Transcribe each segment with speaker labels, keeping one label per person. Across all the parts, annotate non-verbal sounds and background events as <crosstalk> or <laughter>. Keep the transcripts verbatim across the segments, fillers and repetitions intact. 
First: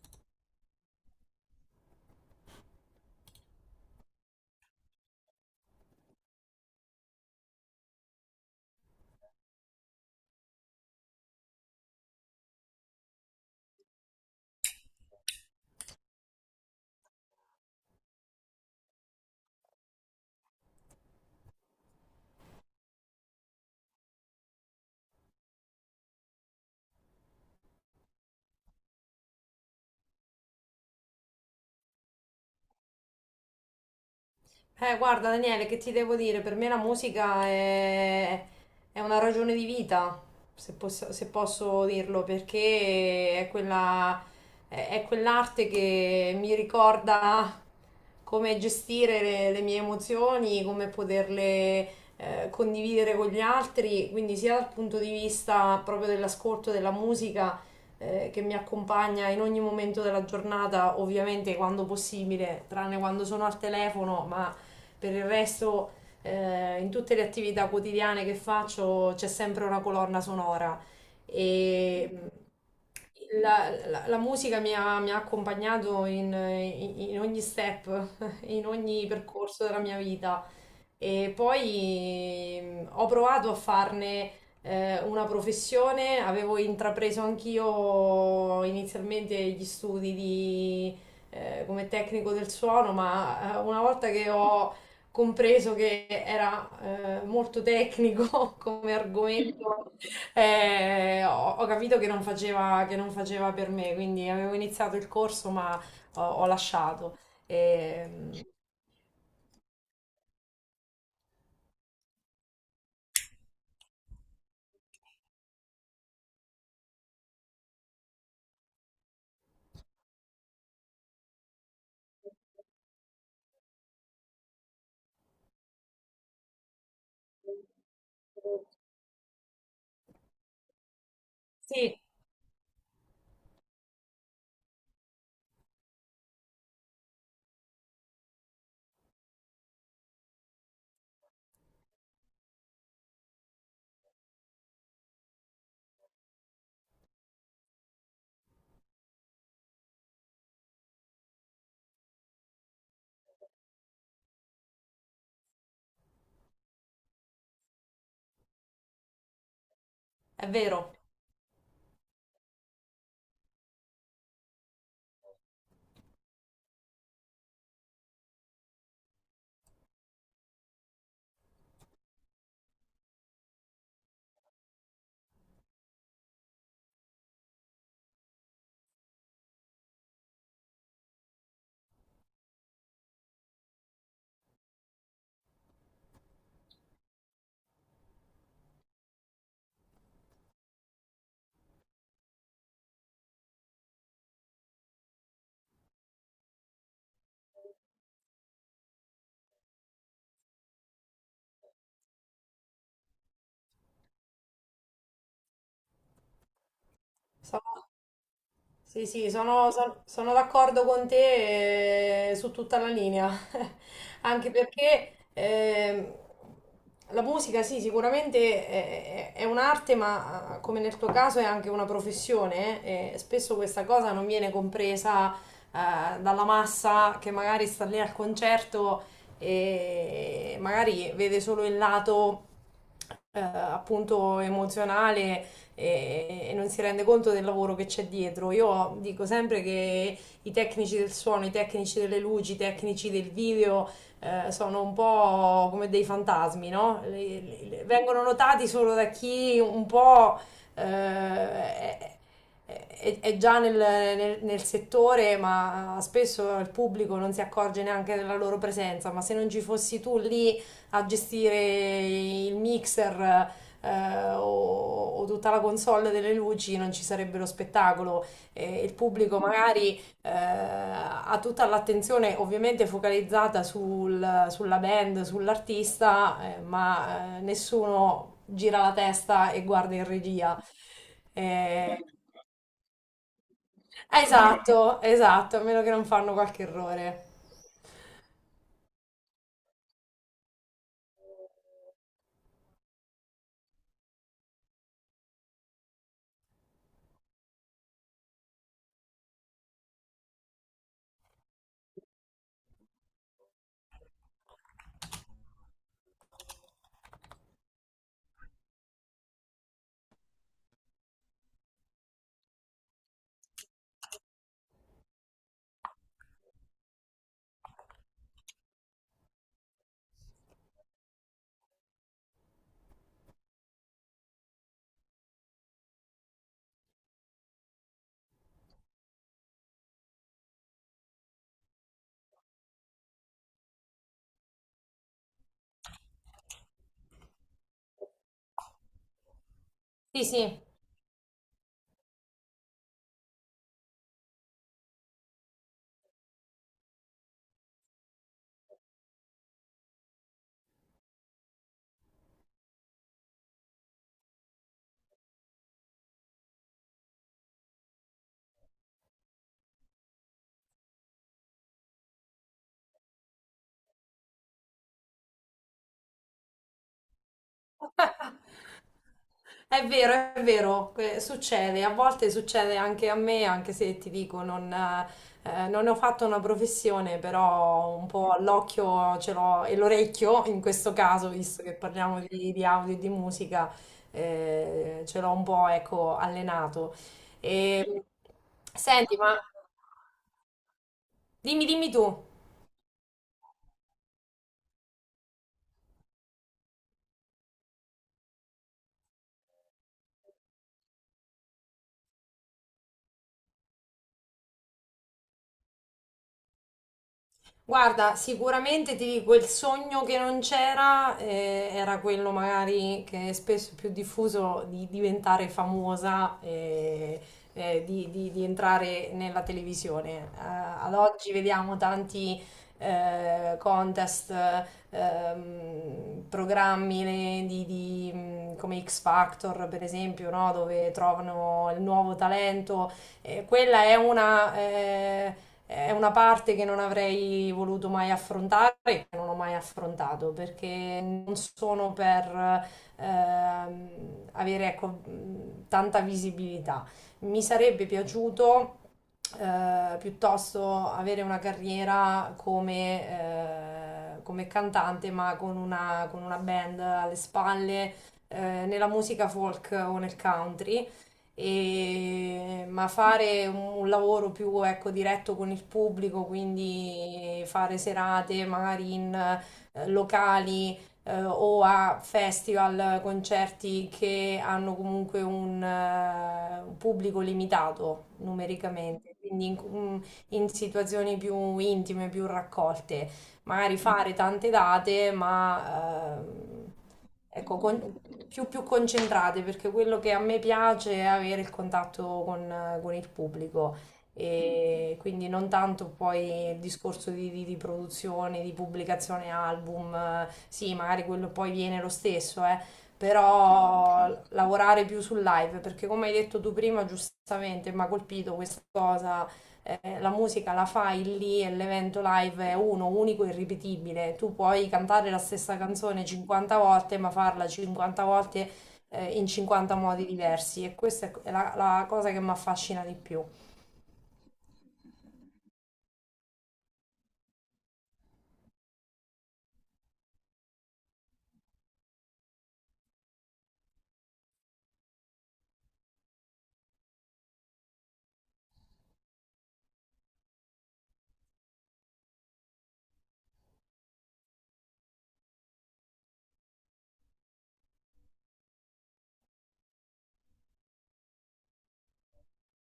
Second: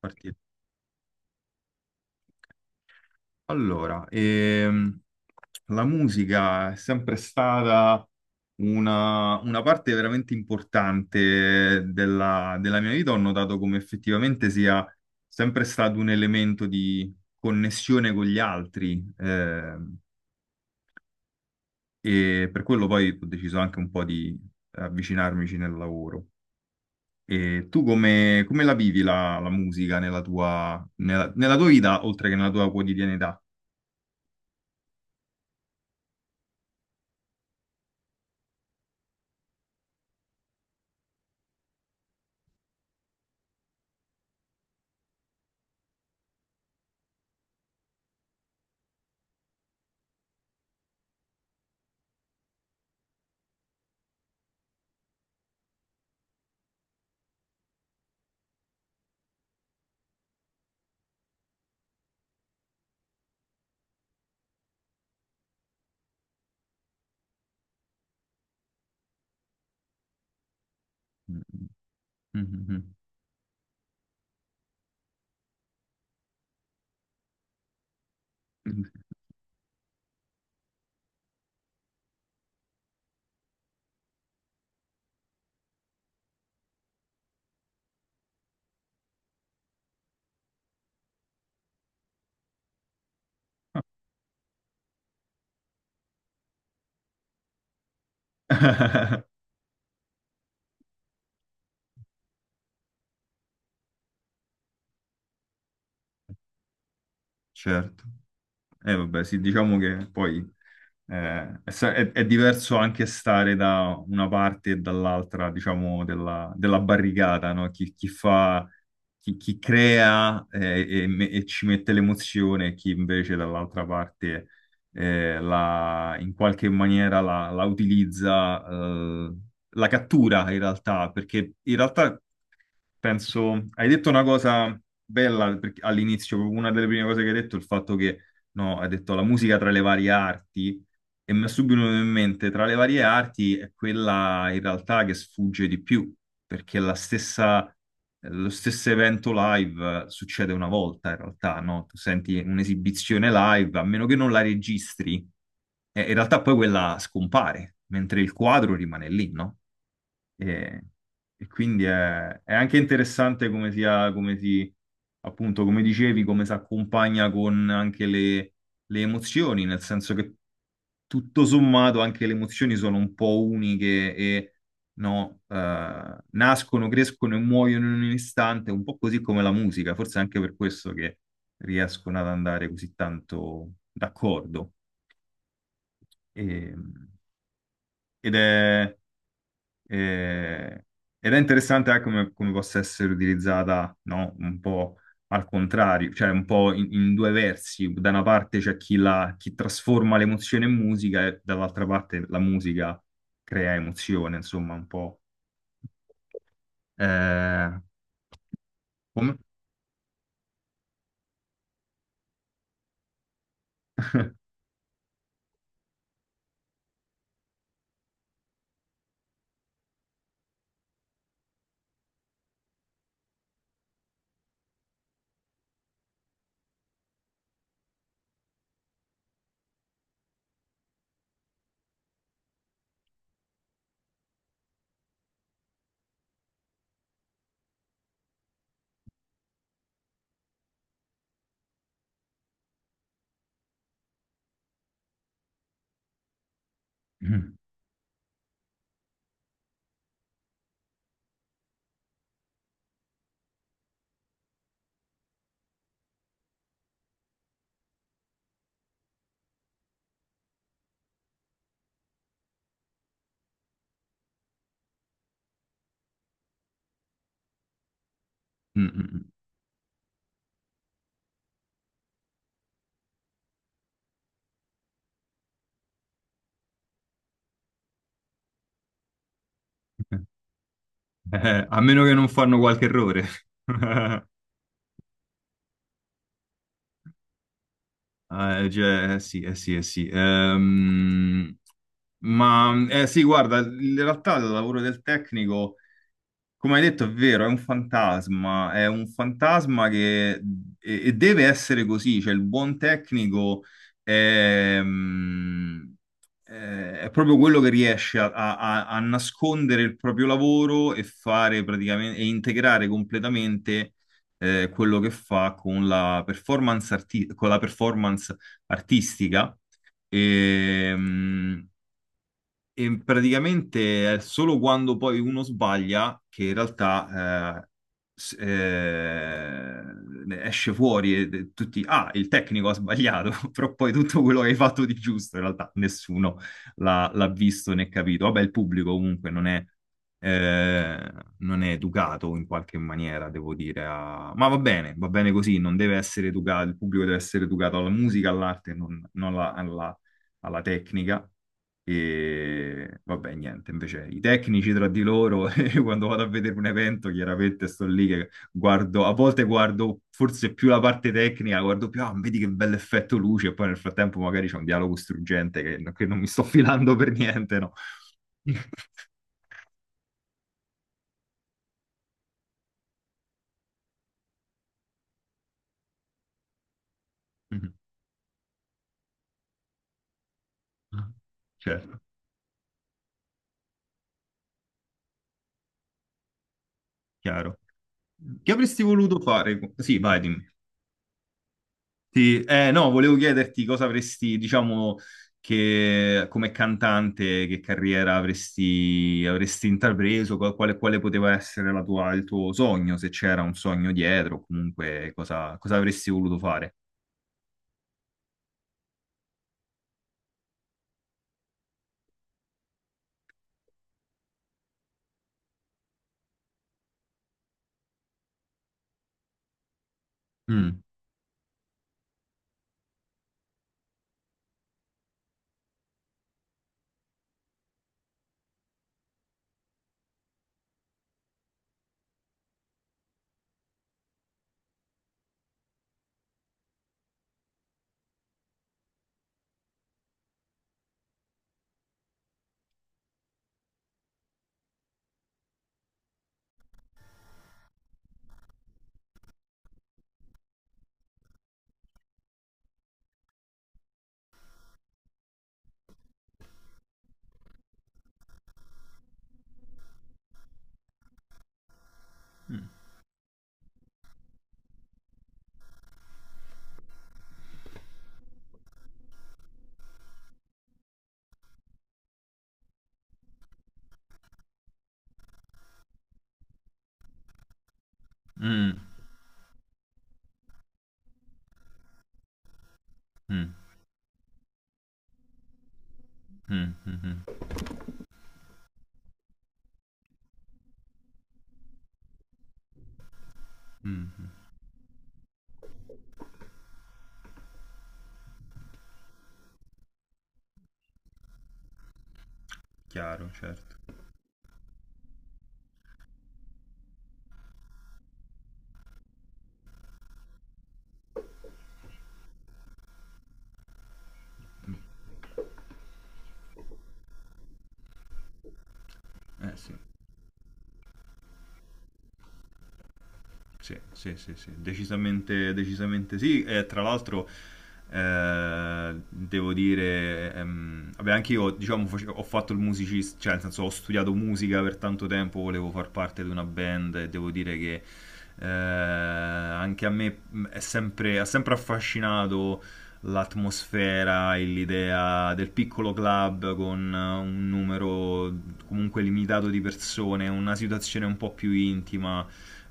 Speaker 1: Partito. Allora, ehm, la musica è sempre stata una, una parte veramente importante della, della mia vita. Ho notato come effettivamente sia sempre stato un elemento di connessione con gli altri, ehm, e per quello poi ho deciso anche un po' di avvicinarmici nel lavoro. E tu come, come la vivi la, la musica nella tua, nella, nella tua vita, oltre che nella tua quotidianità?
Speaker 2: Eh, guarda Daniele, che ti devo dire? Per me la musica è, è una ragione di vita, se posso, se posso dirlo, perché è quella, è, è quell'arte che mi ricorda come gestire le, le mie emozioni, come poterle eh, condividere con gli altri, quindi sia dal punto di vista proprio dell'ascolto della musica eh, che mi accompagna in ogni momento della giornata, ovviamente quando possibile, tranne quando sono al telefono, ma per il resto, eh, in tutte le attività quotidiane che faccio c'è sempre una colonna sonora
Speaker 1: Mm,
Speaker 2: e mm,
Speaker 1: mm, mm.
Speaker 2: la, la- la musica mi ha, mi ha accompagnato in, in ogni step, <laughs> in
Speaker 1: Mm.
Speaker 2: ogni percorso della mia vita. E poi mm, ho provato a farne eh, una professione, avevo intrapreso anch'io inizialmente gli studi di, eh, come tecnico del suono, ma eh, una volta che ho compreso che era eh, molto tecnico <laughs> come argomento, eh, ho, ho capito che non faceva, che non faceva per me, quindi avevo iniziato il corso ma ho, ho lasciato.
Speaker 1: Certo.
Speaker 2: Ehm,
Speaker 1: Eh, vabbè, sì, diciamo che poi eh, è, sa- è- è diverso anche stare da una parte e dall'altra, diciamo, della, della barricata, no? Chi, chi fa, chi, chi crea, eh, e, me- e ci mette l'emozione, e chi invece dall'altra parte, eh, la- in qualche maniera la, la utilizza, eh, la cattura in realtà, perché in
Speaker 2: sì,
Speaker 1: realtà, penso, hai detto una cosa bella perché- all'inizio, proprio una delle prime cose che hai detto, il fatto che, no, hai detto la musica tra le varie arti, e mi è subito venuto in mente, tra le varie arti è quella in realtà che sfugge di più, perché la stessa, lo stesso evento live succede una volta in realtà, no? Tu senti un'esibizione live, a meno che non la registri, e in realtà poi quella scompare, mentre il quadro rimane lì, no?
Speaker 2: è
Speaker 1: E,
Speaker 2: vero.
Speaker 1: e quindi è, è anche interessante come sia, come si, appunto, come dicevi, come si accompagna con anche le, le emozioni, nel senso che tutto sommato anche le emozioni sono un po' uniche e no, eh, nascono, crescono e muoiono in un istante, un po' così come la musica, forse anche per questo che riescono ad andare così tanto d'accordo. E- ed è. E- Ed è interessante anche come, come possa essere utilizzata, no? Un po' al contrario, cioè un po' in, in due versi. Da una parte c'è chi, la- chi trasforma l'emozione in musica e dall'altra parte la musica crea emozione, insomma, un po'. Eh,
Speaker 2: Stavo- Sì, sì,
Speaker 1: come?
Speaker 2: sono, son- sono d'accordo con te eh, su tutta la linea, <laughs> anche perché ehm, la musica, sì, sicuramente è, è- è un'arte, ma ah, come nel tuo caso è anche una professione, eh, e spesso questa cosa non viene compresa eh, dalla massa che magari sta lì al concerto e magari vede solo il lato eh, appunto emozionale e, e non si rende conto del lavoro che c'è dietro. Io dico sempre che i tecnici del suono, i tecnici delle luci, i tecnici del video eh, sono un po' come dei fantasmi, no? Le- le-
Speaker 1: <laughs>
Speaker 2: le- vengono notati solo da chi un po' eh, è, è- è già nel, nel- nel settore, ma spesso il pubblico non si accorge neanche della loro presenza. Ma se non ci fossi tu lì a gestire il mixer, eh, o, o tutta la console delle luci non ci sarebbe lo spettacolo e
Speaker 1: Mm,
Speaker 2: il
Speaker 1: mm,
Speaker 2: pubblico magari eh, ha tutta l'attenzione ovviamente focalizzata sul- sulla band, sull'artista, eh, ma eh, nessuno gira la testa e guarda in
Speaker 1: mm.
Speaker 2: regia.
Speaker 1: Eh, a meno
Speaker 2: Eh,
Speaker 1: che non fanno qualche errore. <laughs>
Speaker 2: esatto, esatto, a meno che non fanno qualche errore.
Speaker 1: Eh, cioè, eh sì, eh sì, eh sì. Ehm, ma eh sì, guarda, in realtà il lavoro del tecnico. Come hai detto, è vero, è un fantasma, è un fantasma che e, e deve essere così, cioè il buon tecnico è, mm, è- è proprio quello che riesce a, a- a- a nascondere il proprio lavoro e fare praticamente e integrare completamente, eh, quello che fa con la performance arti- con la performance artistica. Ehm, e praticamente è solo quando poi uno sbaglia che in realtà, eh, s- eh, ne esce fuori e e tutti, ah, il tecnico ha sbagliato, <laughs> però poi tutto quello che hai fatto di giusto in realtà nessuno l'ha l'ha visto né capito. Vabbè, il pubblico comunque non è,
Speaker 2: Sì, sì.
Speaker 1: eh, non è educato in qualche maniera, devo dire, a- ma va bene, va bene così, non deve essere educato, il pubblico deve essere educato alla musica, all'arte, non, non alla alla- alla tecnica. E vabbè, niente, invece i tecnici tra di loro, <laughs> e quando vado a vedere un evento, chiaramente sto lì che guardo, a volte guardo forse più la parte tecnica, guardo più, ah, vedi che bel effetto luce, e poi nel frattempo magari c'è un dialogo struggente che, che non mi sto <laughs> filando per niente, no?
Speaker 2: È vero, è vero, que- succede, a volte succede anche a me, anche se ti dico, non, eh, non ne ho fatto una professione, però un
Speaker 1: <laughs>
Speaker 2: po' l'occhio ce l'ho e l'orecchio, in questo caso, visto che
Speaker 1: Certo,
Speaker 2: parliamo di, di audio e di musica, eh, ce l'ho un po', ecco, allenato.
Speaker 1: chiaro.
Speaker 2: E,
Speaker 1: Che avresti
Speaker 2: senti,
Speaker 1: voluto
Speaker 2: ma
Speaker 1: fare? Sì, vai, dimmi.
Speaker 2: dimmi, dimmi tu.
Speaker 1: Sì, eh, no, volevo chiederti cosa avresti, diciamo, che come cantante, che carriera avresti, avresti intrapreso, qual- quale, quale poteva essere la tua- il tuo sogno, se c'era un sogno dietro, comunque cosa, cosa avresti voluto fare.
Speaker 2: Guarda, sicuramente ti dico, il sogno che non c'era eh, era quello magari che è spesso più diffuso di diventare famosa, eh, eh, di, di- di entrare nella televisione. Eh,
Speaker 1: Mm,
Speaker 2: ad oggi vediamo tanti eh, contest, ehm, programmi ne- di, di, mh, come X Factor, per esempio, no? Dove trovano il nuovo talento. Eh, quella è una... eh, è una parte che non avrei voluto mai affrontare, che non ho mai affrontato, perché non sono per ehm, avere ecco, mh, tanta visibilità. Mi sarebbe piaciuto eh, piuttosto avere una carriera come, eh, come cantante, ma con una, con una band alle spalle, eh, nella musica folk o nel country e-
Speaker 1: mm,
Speaker 2: ma fare un lavoro più ecco, diretto con il pubblico, quindi fare serate magari in eh, locali eh, o a festival, concerti che hanno comunque un, eh, un pubblico limitato
Speaker 1: mm,
Speaker 2: numericamente, quindi in, mm, in situazioni più intime, più raccolte,
Speaker 1: mm,
Speaker 2: magari fare tante date, ma
Speaker 1: mm,
Speaker 2: ehm,
Speaker 1: mm, mm,
Speaker 2: ecco, con- più, più concentrate, perché quello che a me piace è avere il contatto con, con il pubblico
Speaker 1: mm,
Speaker 2: e quindi non tanto poi il discorso di, di- di produzione, di pubblicazione album, eh, sì, magari quello poi viene lo stesso, eh,
Speaker 1: chiaro, certo.
Speaker 2: però lavorare più sul live, perché come hai detto tu prima, giustamente, mi ha colpito questa cosa eh, la musica la fai lì e l'evento live è uno, unico e irripetibile. Tu puoi cantare la stessa canzone cinquanta volte, ma farla cinquanta volte eh, in
Speaker 1: Eh sì.
Speaker 2: cinquanta modi diversi e questa è la, la cosa che mi affascina di più.
Speaker 1: Sì, sì, sì, sì, decisamente, decisamente sì. E tra l'altro, eh, devo dire, ehm, vabbè, anche io, diciamo, face- ho fatto il musicista, cioè, nel senso, ho studiato musica per tanto tempo, volevo far parte di una band e devo dire che eh, anche a me mh, è sempre, ha sempre affascinato l'atmosfera e l'idea del piccolo club con eh, un numero comunque limitato di persone, una situazione un po' più intima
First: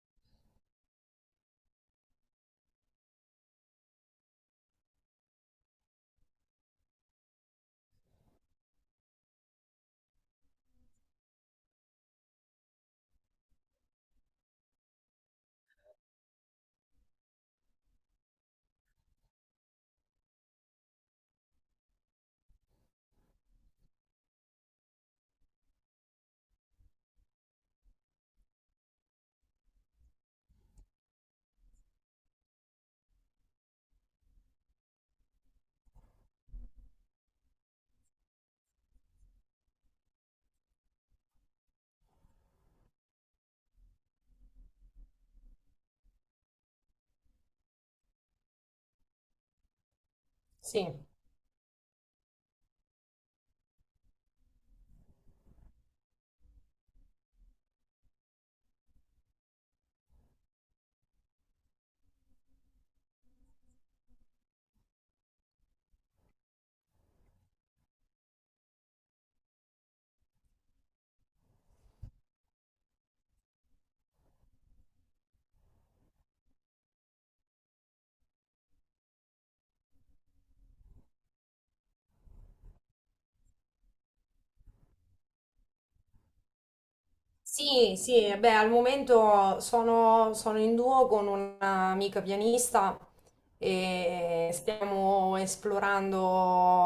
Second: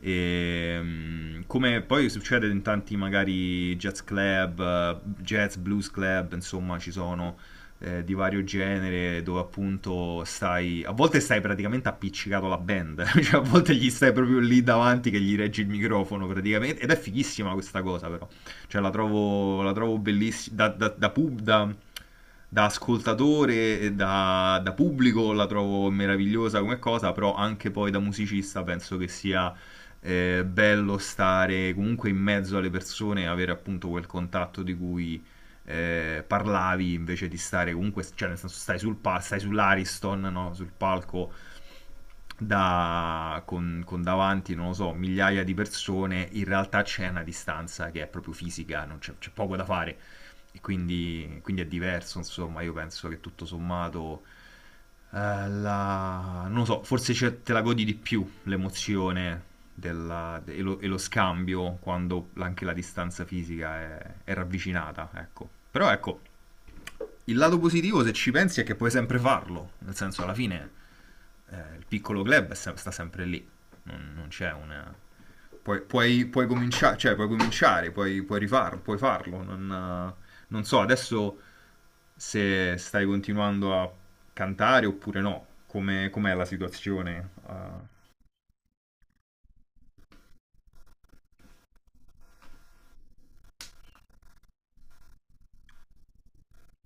Speaker 1: e, mm, come poi succede in tanti magari jazz club, eh, jazz blues club, insomma ci sono eh, di vario genere dove appunto stai, a volte stai praticamente appiccicato alla band, <laughs> cioè a volte gli stai proprio lì davanti che gli reggi il microfono praticamente ed è fighissima questa cosa però, cioè la trovo, la trovo bellissima, da, da, da pub, da, da ascoltatore e da, da pubblico la trovo meravigliosa come cosa, però anche poi da musicista penso che sia, eh, bello stare comunque in mezzo alle persone, e avere appunto quel contatto di cui eh, parlavi invece di stare comunque, cioè nel senso stai sul pal- stai sull'Ariston, no? Sul palco da- con, con davanti, non lo so, migliaia di persone, in realtà c'è una distanza che è proprio fisica, non c'è, c'è poco da fare. E
Speaker 2: Sì.
Speaker 1: quindi, quindi è diverso, insomma, io penso che tutto sommato, eh, la- non lo so, forse c'è- te la godi di più l'emozione della- de- e, lo, e lo scambio quando anche la distanza fisica è, è ravvicinata, ecco. Però ecco, il lato positivo, se ci pensi, è che puoi sempre farlo. Nel senso, alla fine, eh, il piccolo club è sem- sta sempre lì. Non, non c'è una. Puoi, puoi, puoi cominciare, cioè, puoi cominciare, puoi, puoi rifarlo, puoi farlo. Non, eh, non so adesso se stai continuando a cantare oppure no. Come, com'è la situazione? Eh.
Speaker 2: Sì, sì, beh, al momento sono, sono in duo con un'amica pianista e stiamo esplorando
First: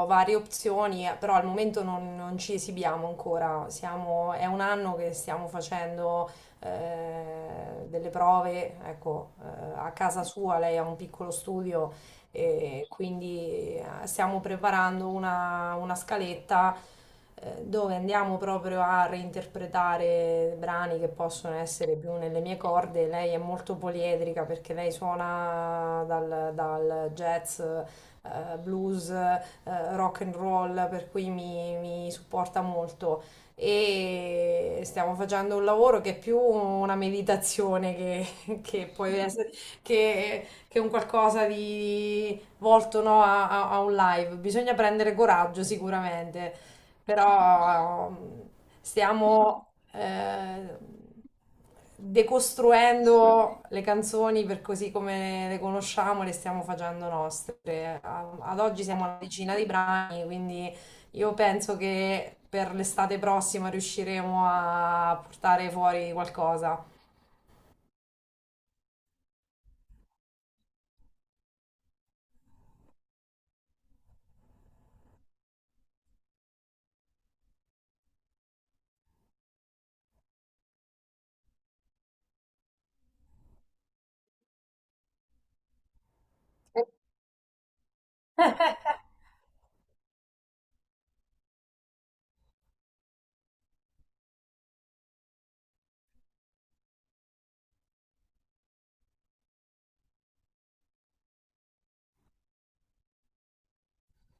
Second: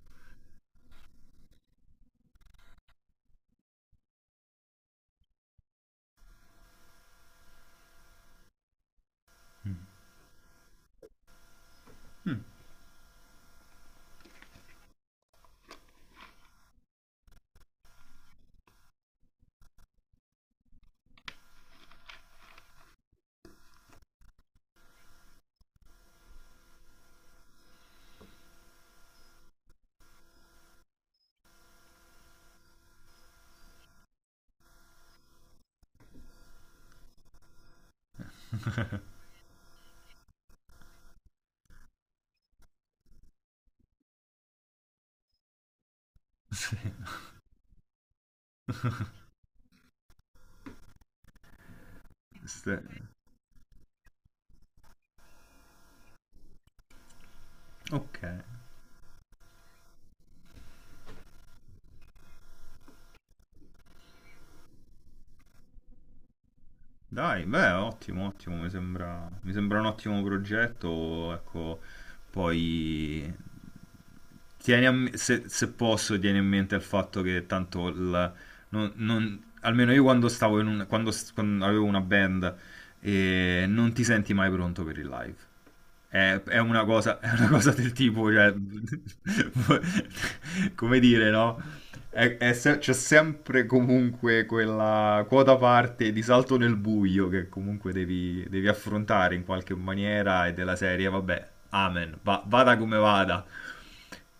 Speaker 2: varie opzioni, eh, però al momento non, non ci esibiamo ancora. Siamo- è un anno che stiamo facendo eh, delle prove, ecco, eh, a casa sua, lei ha un piccolo studio
Speaker 1: Mm.
Speaker 2: e quindi eh, stiamo preparando una, una scaletta eh, dove andiamo proprio a reinterpretare brani che possono essere più nelle mie corde. Lei è molto poliedrica perché lei suona dal, dal jazz, eh, blues, eh, rock and roll, per cui mi, mi supporta molto. E stiamo facendo un lavoro che è più una meditazione che, <laughs> che può essere, che che è un qualcosa di volto no, a, a- a un live. Bisogna prendere coraggio sicuramente, però ehm,
Speaker 1: <laughs>
Speaker 2: stiamo eh,
Speaker 1: Ste-
Speaker 2: decostruendo le canzoni per così come le conosciamo, le stiamo facendo nostre.
Speaker 1: Ok.
Speaker 2: A- Ad oggi siamo alla decina di brani, quindi io penso che per l'estate prossima riusciremo a portare fuori qualcosa.
Speaker 1: Dai, beh, ottimo, ottimo, mi sembra, mi sembra un ottimo progetto, ecco, poi tieni a me- se, se posso, tieni in mente il fatto che tanto il- non- non- almeno io quando stavo in un, quando, s- quando avevo una band, eh, non ti senti mai pronto per il live. È, è una cosa, è una cosa del tipo, cioè, <laughs> come dire, no? È- è se- C'è sempre comunque quella quota parte di salto nel buio che comunque devi, devi affrontare in qualche maniera e della serie, vabbè, amen, va- vada come vada.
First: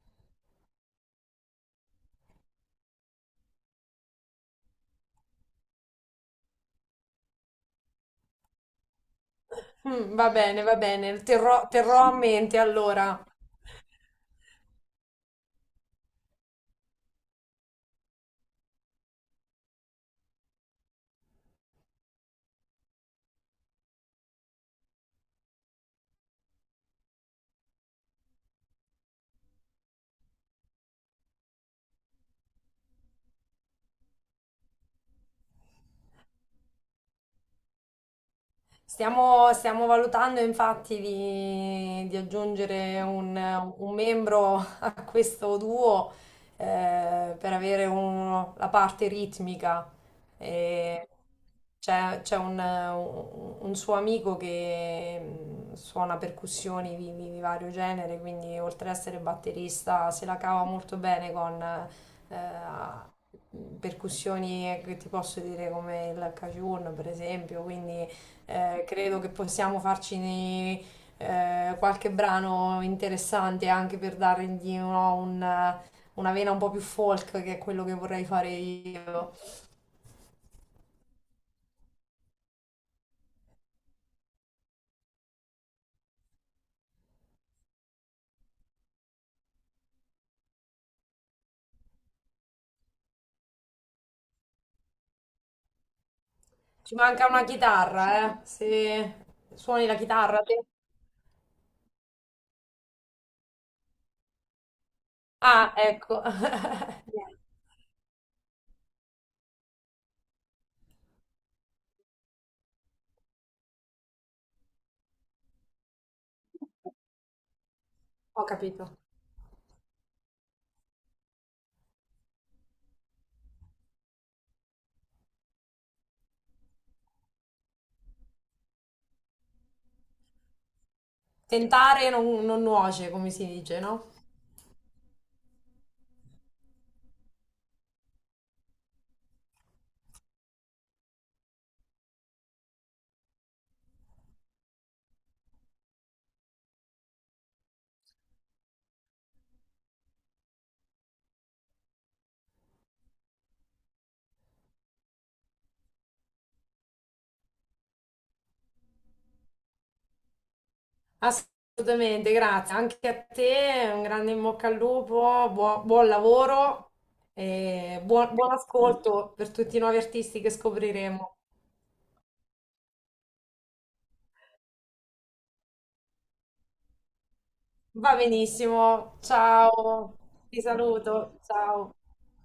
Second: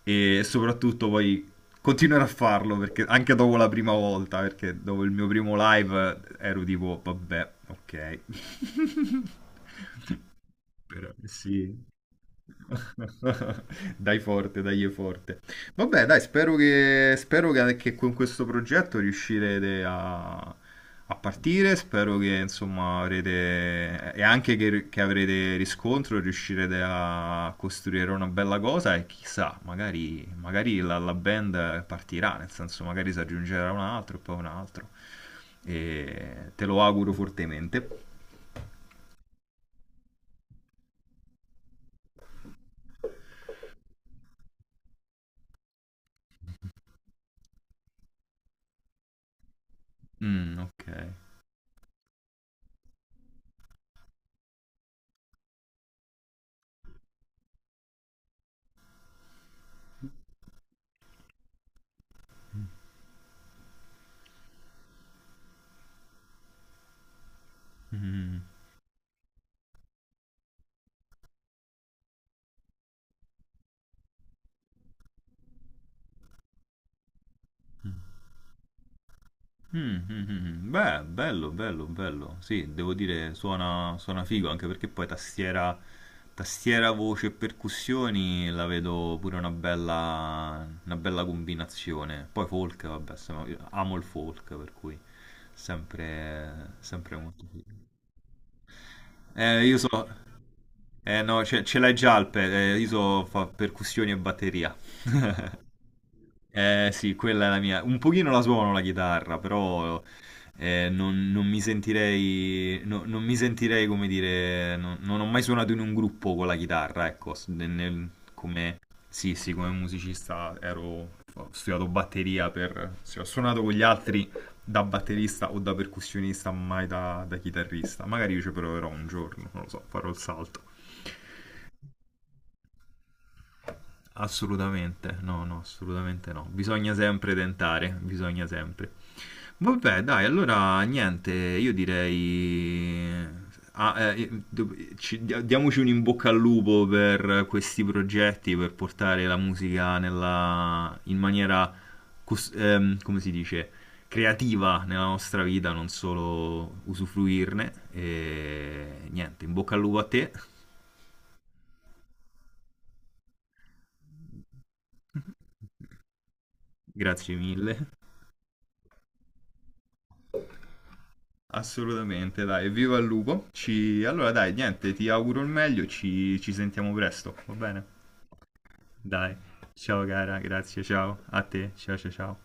Speaker 1: E soprattutto poi continuerò a farlo perché anche dopo la prima volta, perché dopo il mio primo live eh, ero tipo, vabbè, ok. <laughs>
Speaker 2: Mm, va bene, va
Speaker 1: Però-
Speaker 2: bene,
Speaker 1: eh,
Speaker 2: terrò,
Speaker 1: sì.
Speaker 2: terrò a mente allora.
Speaker 1: <laughs> Dai forte, dai forte. Vabbè, dai, spero che, spero che, che con questo progetto riuscirete a, a partire. Spero che insomma avrete e anche che, che avrete riscontro, riuscirete a costruire una bella cosa. E chissà, magari, magari la, la band partirà, nel senso, magari si aggiungerà un altro e poi un altro. E te lo auguro fortemente.
Speaker 2: Stiamo, stiamo valutando infatti di, di aggiungere un, un membro a questo duo eh, per avere un- la parte ritmica.
Speaker 1: Mm, ok.
Speaker 2: E c'è c'è un, un suo amico che mh, suona percussioni di, di- di vario genere, quindi oltre ad essere batterista se la cava molto bene con eh, percussioni che ti posso dire come il cajun per esempio, quindi eh, credo che possiamo farci eh, qualche brano interessante anche per dargli no, un- una vena un po' più folk, che è quello che
Speaker 1: Mm.
Speaker 2: vorrei fare io.
Speaker 1: Mm, mm, mm, mm. Beh, bello, bello, bello. Sì, devo dire, suona, suona figo, anche perché poi tastiera, tastiera, voce e percussioni la vedo pure una bella, una bella combinazione. Poi folk, vabbè, siamo- io amo il folk, per cui sempre,
Speaker 2: Ci
Speaker 1: sempre
Speaker 2: manca una
Speaker 1: molto figo.
Speaker 2: chitarra, eh? Se
Speaker 1: Eh, io
Speaker 2: suoni la
Speaker 1: so,
Speaker 2: chitarra te?
Speaker 1: eh no, ce, ce l'hai già il pe- eh, io so fa percussioni e batteria. <laughs>
Speaker 2: Ah, ecco.
Speaker 1: Eh sì,
Speaker 2: <laughs>
Speaker 1: quella è la mia. Un pochino la suono la chitarra, però eh, non, non mi sentirei, no- non mi sentirei, come dire, non, non ho mai suonato in un gruppo con la chitarra, ecco, s- nel- nel-
Speaker 2: Ho
Speaker 1: come,
Speaker 2: capito.
Speaker 1: sì, sì, come musicista ero, ho studiato batteria per, sì, ho suonato con gli altri da batterista o da percussionista, mai da, da chitarrista. Magari io ci proverò un giorno, non lo so, farò il salto.
Speaker 2: Tentare non, non nuoce, come si dice, no?
Speaker 1: Assolutamente, no, no, assolutamente no. Bisogna sempre tentare, bisogna sempre. Vabbè, dai, allora niente, io direi... Ah, eh, eh, do- ci- dia- diamoci un in bocca al lupo per questi progetti, per portare la musica nella, in maniera, cos- ehm, come si dice, creativa nella nostra vita, non solo usufruirne. E niente, in bocca al lupo a te.
Speaker 2: Assolutamente, grazie. Anche a te, un grande in bocca al lupo, buo-
Speaker 1: <laughs>
Speaker 2: buon lavoro
Speaker 1: Grazie mille.
Speaker 2: e buon, buon ascolto per tutti i nuovi artisti che scopriremo.
Speaker 1: Assolutamente, dai, viva il lupo. Ci... Allora dai, niente, ti auguro il meglio, ci ci sentiamo presto, va bene?
Speaker 2: Va benissimo,
Speaker 1: Dai, ciao
Speaker 2: ciao,
Speaker 1: cara,
Speaker 2: ti
Speaker 1: grazie, ciao
Speaker 2: saluto,
Speaker 1: a te,
Speaker 2: ciao.
Speaker 1: ciao ciao ciao.